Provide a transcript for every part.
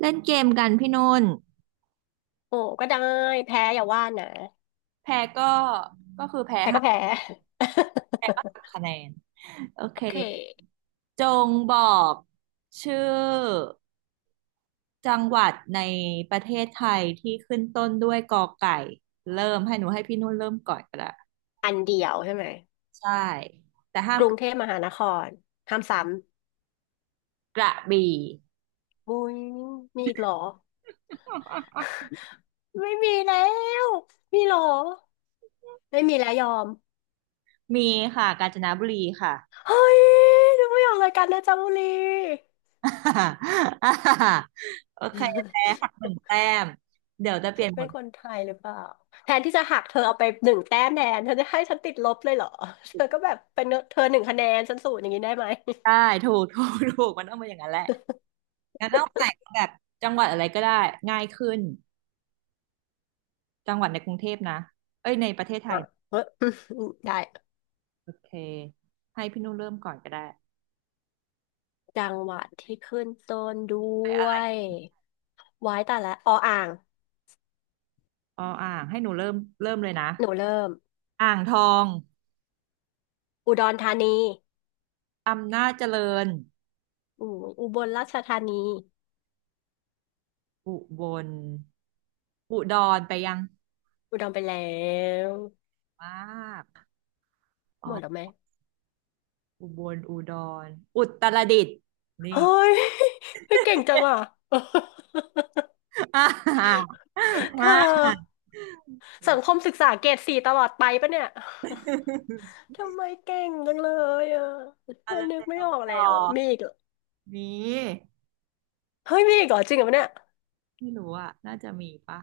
เล่นเกมกันพี่นุ่นโอ้ก็ได้แพ้อย่าว่านะแพ้ก็ก็คือแพ้แพ้หัก็แพ้ ก คะแนน โอโอเค เคจงบอกชื่อจังหวัดในประเทศไทยที่ขึ้นต้นด้วยกอไก่ เริ่มให้หนูให้พี่นุ่นเริ่มก่อนก็ได้อันเดียวใช่ไหมใช่ แต่ห้ากมรุงเทพมหานครห้ามซ้กระบี่ำมุ้ยมีอีกเหรอ ไม่มีแล้วมีเหรอไม่มีแล้วยอมมีค่ะกาญจนบุรีค่ะ เฮ้ยดูไม่ออกรายการนะจ๊ะบุรี โอเคแพ้หั กหนึ่งแต้มเดี๋ยวจะเปฉัลี่ยนนหมเป็วนดคนไทยหรือเปล่าแทนที่จะหักเธอเอาไปหนึ่งแต้มแทนเธอจะให้ฉันติดลบเลยเหรอ เธอก็แบบเป็นเธอหนึ่งคะแนนฉันศูนย์อย่างนี้ได้ไหมได้ถูกมันต้องเป็นอย่างนั้นแหละ งั้นเอาใหม่แบบจังหวัดอะไรก็ได้ง่ายขึ้นจังหวัดในกรุงเทพนะเอ้ยในประเทศไทอ่ะยเฮ้ย ได้ โอเคให้พี่นุ่นเริ่มก่อนก็ได้จังหวัดที่ขึ้นต้นด้วยไว้แต่ละอออ่างอ๋ออ่างให้หนูเริ่มเริ่มเลยนะหนูเริ่มอ่างทองอุดรธานีอำนาจเจริญอืมอุบลราชธานีอุบลอุดรไปยังอุดรไปแล้วมากอ๋อหมดแล้วไหมอุบลอุดรอุตรดิตถ์นี่ เฮ้ย เฮ้ยเก่งจังอ่ะ อ่า เธมา อ สัเงคมศึกษาเกรดสี่ตลอดไปปะเนี่ย ทำไมเก่งจังเลยอ่ะอ่ะไม่เริ่มนึกไม่แล้วออกต่แล้อวมีอีกเหรอมีเฮ้ยมีอีกเหรอจริงเหรอเนี่ยไม่รู้อ่ะน่าจะมีปะ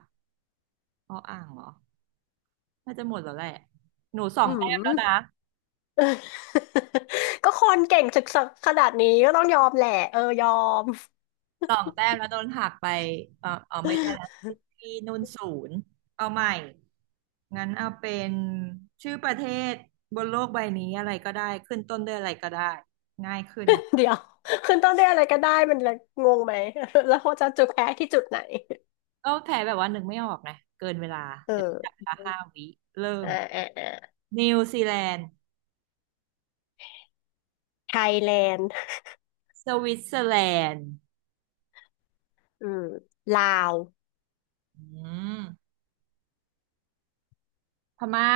อ้ออ่างเหรอ น่าจะหมดแล้วแหละ หนูสออืงแต้มแล้วนะม ก็คนเก่งศึกษาขนาดนี้ก็ต้องยอมแหละเออยอม สองแต้มแล้วโดนหักไป เออเอาไม่ได้แล้ว ที่นุ่นศูนย์ เอาใหม่ งั้นเอาเป็นชื่อประเทศบนโลกใบนี้อะไรก็ได้ ขึ้นต้นด้วยอะไรก็ได้ ง่ายขึ้นไหมเดี๋ยวขึ้นต้นด้วยอะไรก็ได้มันเลยงงไหม แล้วเขาจะจุดแพ้ที่จุดไหนก็แพ้แบบว่านึกไม่ออกนะเกินเวลาเออเดี๋ยวจับเวลาห้าวิเริ่มอ่าอ่าอ่านิวซีแลนด์ไทยแลนด์สวิตเซอร์แลนด์อืมลาวอืมพม่า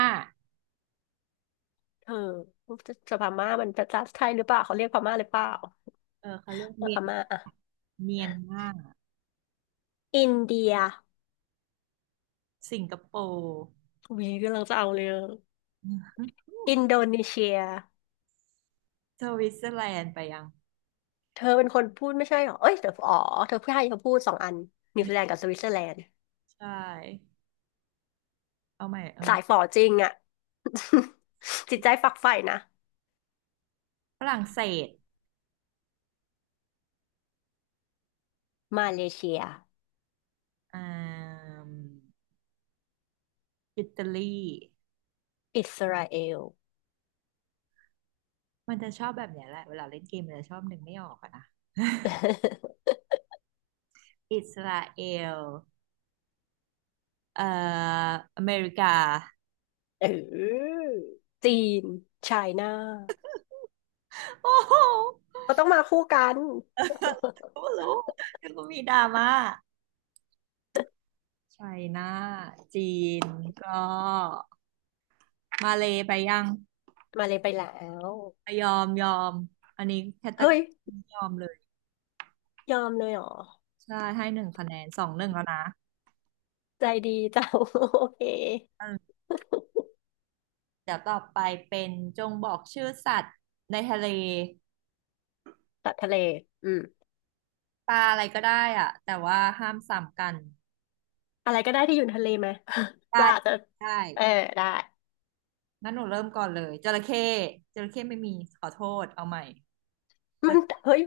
เออจะจะพม่ามันเป็นภาษาไทยหรือเปล่าเขาเรียกพม่าหรือเปล่าเออเขาเรียกเออเมีพยนม่าอ่ะเมียนมาอินเดียสิงคโปร์ วีกำลังจะเอาเลยอินโดนีเซียสวิตเซอร์แลนด์ไปยังเธอเป็นคนพูดไม่ใช่เหรอเอ้ยเธออ๋อเธอพูดให้เธอพูดสองอันนิวซีแลนด์กับสวิตเซอร์แลนด์ ใช่เอาใหม่เอางั้สานยฝอจริงอ่ะ จิตใจฝักใฝ่นะฝรั่งเศสมาเลเซียอ่ามอิตาลีอิสราเอล มันจะชอบแบบเนี้ยแหละเวลาเล่นเกมมันจะชอบนึกไม่ออกอะนะ อิสราเอลเอ่ออเมริกาเออจีนไชน่าโอ้โหก็ต้องมาคู่กันรู้แล้วก็มีดราม่าไชน่าจีนก็มาเลยไปยังมาเลยไปแล้วยอมยอมอันนี้แคตตาเฮ้กยรียอมเลยยอมเลยเหรอใช่ให้หนึ่งคะแนนสองหนึ่งแล้วนะใจดีจัง โอเคเออ เดี๋ยวต่อไปเป็นจงบอกชื่อสัตว์ในทะเลตัดทะเลอืมปลาอะไรก็ได้อะแต่ว่าห้ามซ้ำกันอะไรก็ได้ที่อยู่ในทะเลไหม ปได้ลาจะไดเออ้ได้งั้นหนูเริ่มก่อนเลยจระเข้จระเข้ไม่มีขอโทษเอาใหม่มันเฮ้ย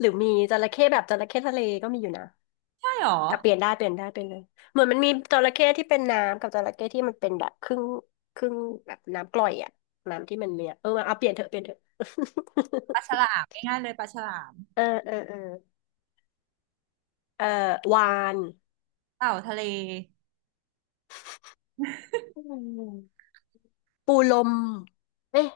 หรือมีจระเข้แบบจระเข้ทะเลก็มีอยู่นะ ใช่หรอแต่เปลี่ยนได้เปลี่ยนได้เป็นเลยเหมือนมันมีจระเข้ที่เป็นน้ำกับจระเข้ที่มันเป็นแบบครึ่งครึ่งแบบน้ำกร่อยอ่ะน้ำที่มันเนี่ยเออเอาเปลี่ยนเถอะเปลี่ยนเถอะ ปลาฉ ลามง่ายๆเลยปลาฉลามเออเออเออเออวานเต่าทะเลอืมปูลมเอ๊ะ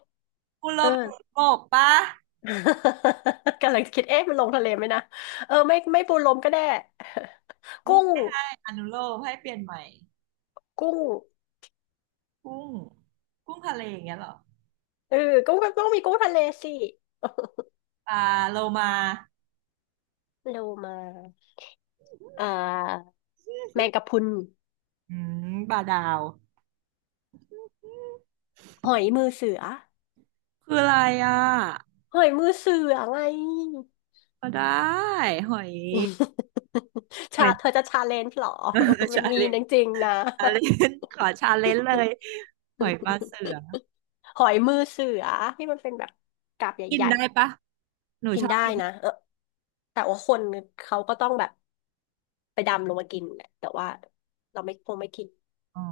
คุณลเออ มเห็กปะ กำลังคิดเอ๊ะมันลงทะเลไหมนะเออไม่ไม่ปูลมก็ได้ กุ้งไม่ให้อนุโลมให้เปลี่ยนใหม่กุ้งกุ้งกุ้งทะเลอย่างเงี้ยเหรอเออกุ้งก็ต้องมีกุ้งทะเลสิปลาโลมาโลมาเอ่อแมงกะพรุนอืมปลาดาวหอยมือเสือ คืออะไรอ่ะหอยมือเสือไง ก็ได้หอย หชาอย เธอจะชาเลนจ์หรอ มันชามีเลนจริงๆนะ ชาเลน ขอชาเลนเลย หอยปลาเสือหอยมือเสือที่มันเป็นแบบกาบกิใหนญ่ได้ปะหนูๆกิชนอบได้กินนะเออแต่ว่าคนเขาก็ต้องแบบไปดำลงมากินแหละแต่ว่าเราไม่คงไม่กินอ๋อ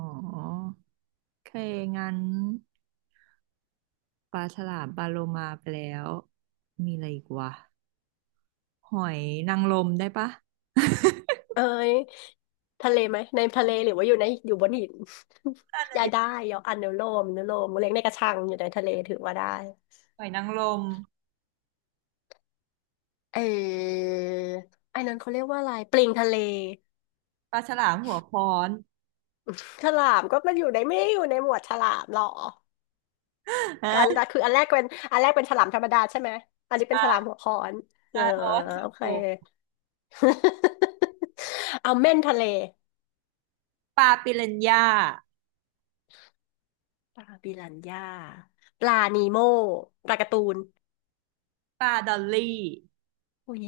โอเคงั้นปลาฉลามปลาโลมาไปแล้วมีอะไรอีกวะหอยนางรมได้ปะเอ้ยทะเลไหมในทะเลหรือว่าอยู่ในอยู่บนหิน นั่น น่ะยายได้ดิยออนุโลมอนุโลมเลี้ยงในกระชังอยู่ในทะเลถือว่าได้ หอยนางรมเออไอ้นั้นเขาเรียกว่าอะไรปลิงทะเลปลาฉลามหัวค้อน ฉลามก็มันอยู่ในไม่ได้อยู่ในหมวดฉลามหรอ อันแรฮะกคืออันแรกเป็นอันแรกเป็นฉลามธรรมดาใช่ไหมอันใชนี้เป็นฉลาม่หัวค้อนเอใช่อเพราะว่าขี้โอโกเค ง เอาเม่นทะเลปลาปิรันย่าปลาบิรันย่าปลานีโม่ปลาการ์ตูนปลาดอลลี่อุ้ย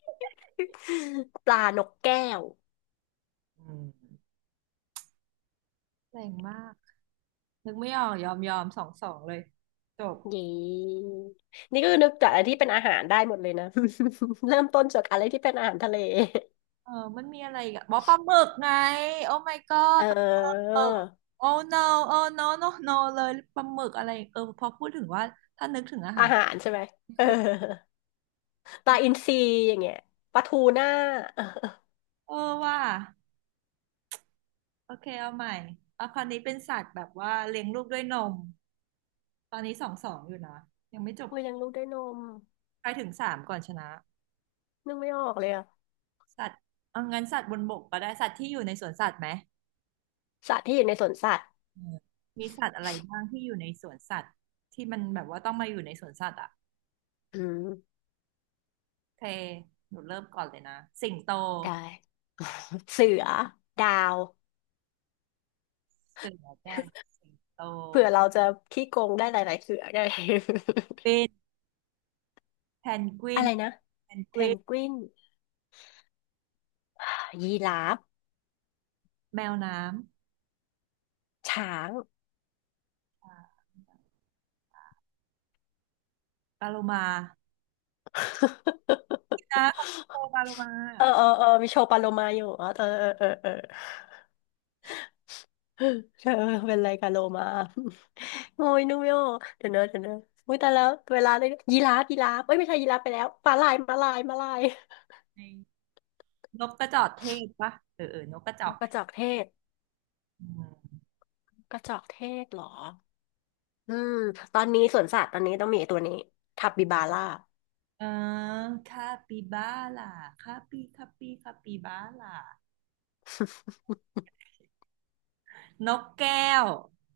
ปลานกแก้วอืมแรงมากนึกไม่ออกยอมยอมสองสองเลยจบ เย้นี่ก็นึกจากอะไรที่เป็นอาหารได้หมดเลยนะ เริ่มต้นจากอะไรที่เป็นอาหารทะเล เออมันมีอะไรอีกอะบอกปลาหมึกไงโอ้ my เ god ปลาออหมึก oh no oh no no เลยปลาหมึกอะไรเออพอพูดถึงว่าถ้านึกถึงอาหาอารหารใช่ไหมเออ ปลาอินทรีอย่างเงี้ยปลาทูน่า เออเออว่าโอเคเอาใหม่เอาคราวนี้เป็นสัตว์แบบว่าเลี้ยงลูกด้วยนมตอนนี้สองสองอยู่นะยังไม่จบโอ้ยเลี้ยังลูกด้วยนมไปถึงสามก่อนชนะนึกไม่ออกเลยอะสัตว์เอางั้นสัตว์บนบกก็ได้สัตว์ที่อยู่ในสวนสัตว์ไหมสัตว์ที่อยู่ในสวนสัตว์เออมีสัตว์อะไรบ้างที่อยู่ในสวนสัตว์ที่มันแบบว่าต้องมาอยู่ในสวนสัตว์อ่ะอืมโอเคหนูเริ่มก่อนเลยนะสิงโต ได้เสือดาวเสือจ้ะสิงโตเผื่อเราจะขี้โกงได้หลายๆเสือได้ เป็นแพนก วิอะนไรนะแพนกเพวินนกวินยีราฟแมวน้ช้าง ำอ่าปลาโลมานะเขาเป็นโตปลาโลมาเออเออเออมีโชว์ปลาโลมาอยู่อ๋อเออเออเออเออ เธอเป็นไรกับโลมา โอ้ยนุ่มโยเดี๋ยวเนอะเดี๋ยวเนอะอุ้ยแต่แล้วเวลาเลยยีราฟยีราฟเอ้ยไม่ใช่ยีราฟไปแล้วม้าลายม้าลายม้าลายในนกกระจอกเทศปะเออเออนกกระจอนกกกระจอกเทศอืมกระจอกเทศเหรออืมตอนนี้สวนสัตว์ตอนนี้ต้องมีไอ้ตัวนี้ทับบิบาร่า เออคาปิบาร่าคาปิบาร่านกแก้ว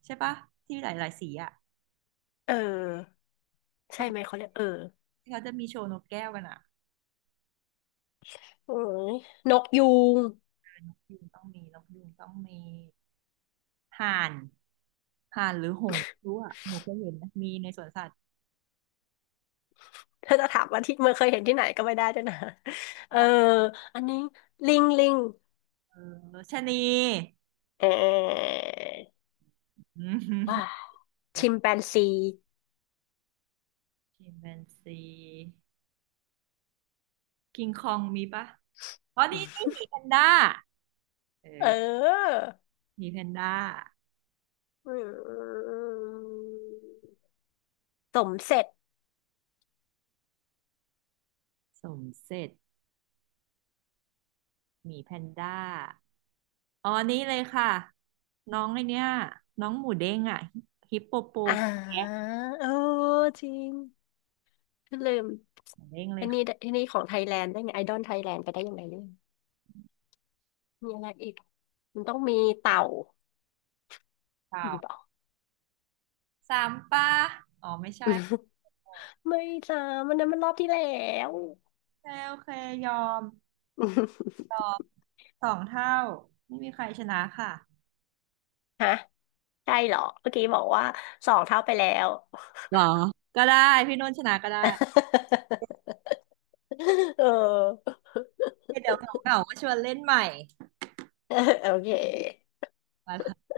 ใช่ปะที่หลายๆสีอ่ะ เออใช่ไหมเขาเรียกเออที่เขาจะมีโชว์นกแก้วกันอ่ะโอ้ยนกยูงยูงต้องมีนกยูงต้องมีห่านห่านหรือหงส์ไม่รู้อ่ะหนูเคยเห็นนะมีในสวนสัตว์ ถ้าจะถามว่าที่เมื่อเคยเห็นที่ไหนก็ไม่ได้ด้วยนะ เอออันนี้ลิงลิงเออชะนีเอออืว่ามเดชิมแปนซี ชิมแปนซีกิงคองมีปะอ๋อนี่นี่หมีแพนด้าเอเอออหมีแพนด้าอืมสมเสร็จสมเสร็จหมีแพนด้า อ๋อนี่เลยค่ะน้องไอเนี้ยน้องหมูเด้งอ่ะฮิปโปโปอ่แคะาเออจริงลืมหมูเด้งเลอัยนนี้ค่ะอันนี้ของไทยแลนด์ได้ไงไอดอลไทยแลนด์ไปได้ยังไงเนี่ยมีอะไรอีกมันต้องมีเต่าข่าวมีเปล่า สามป้าอ๋อไม่ใช่ ไม่จ้า มันนั้นมันรอบที่แล้ว โอเคโอเคยอมตอบสองเท่าไม่มีใครชนะค่ะ ฮะ ใช่เหรอเมื่อกี้บอกว่าสองเท่าไปแล้ว เหรอ ก็ได้พี่นุ่นชนะก็ได้ เออ เดี๋ยวเหงาๆก็ชวนเล่นใหม่ โอเคไป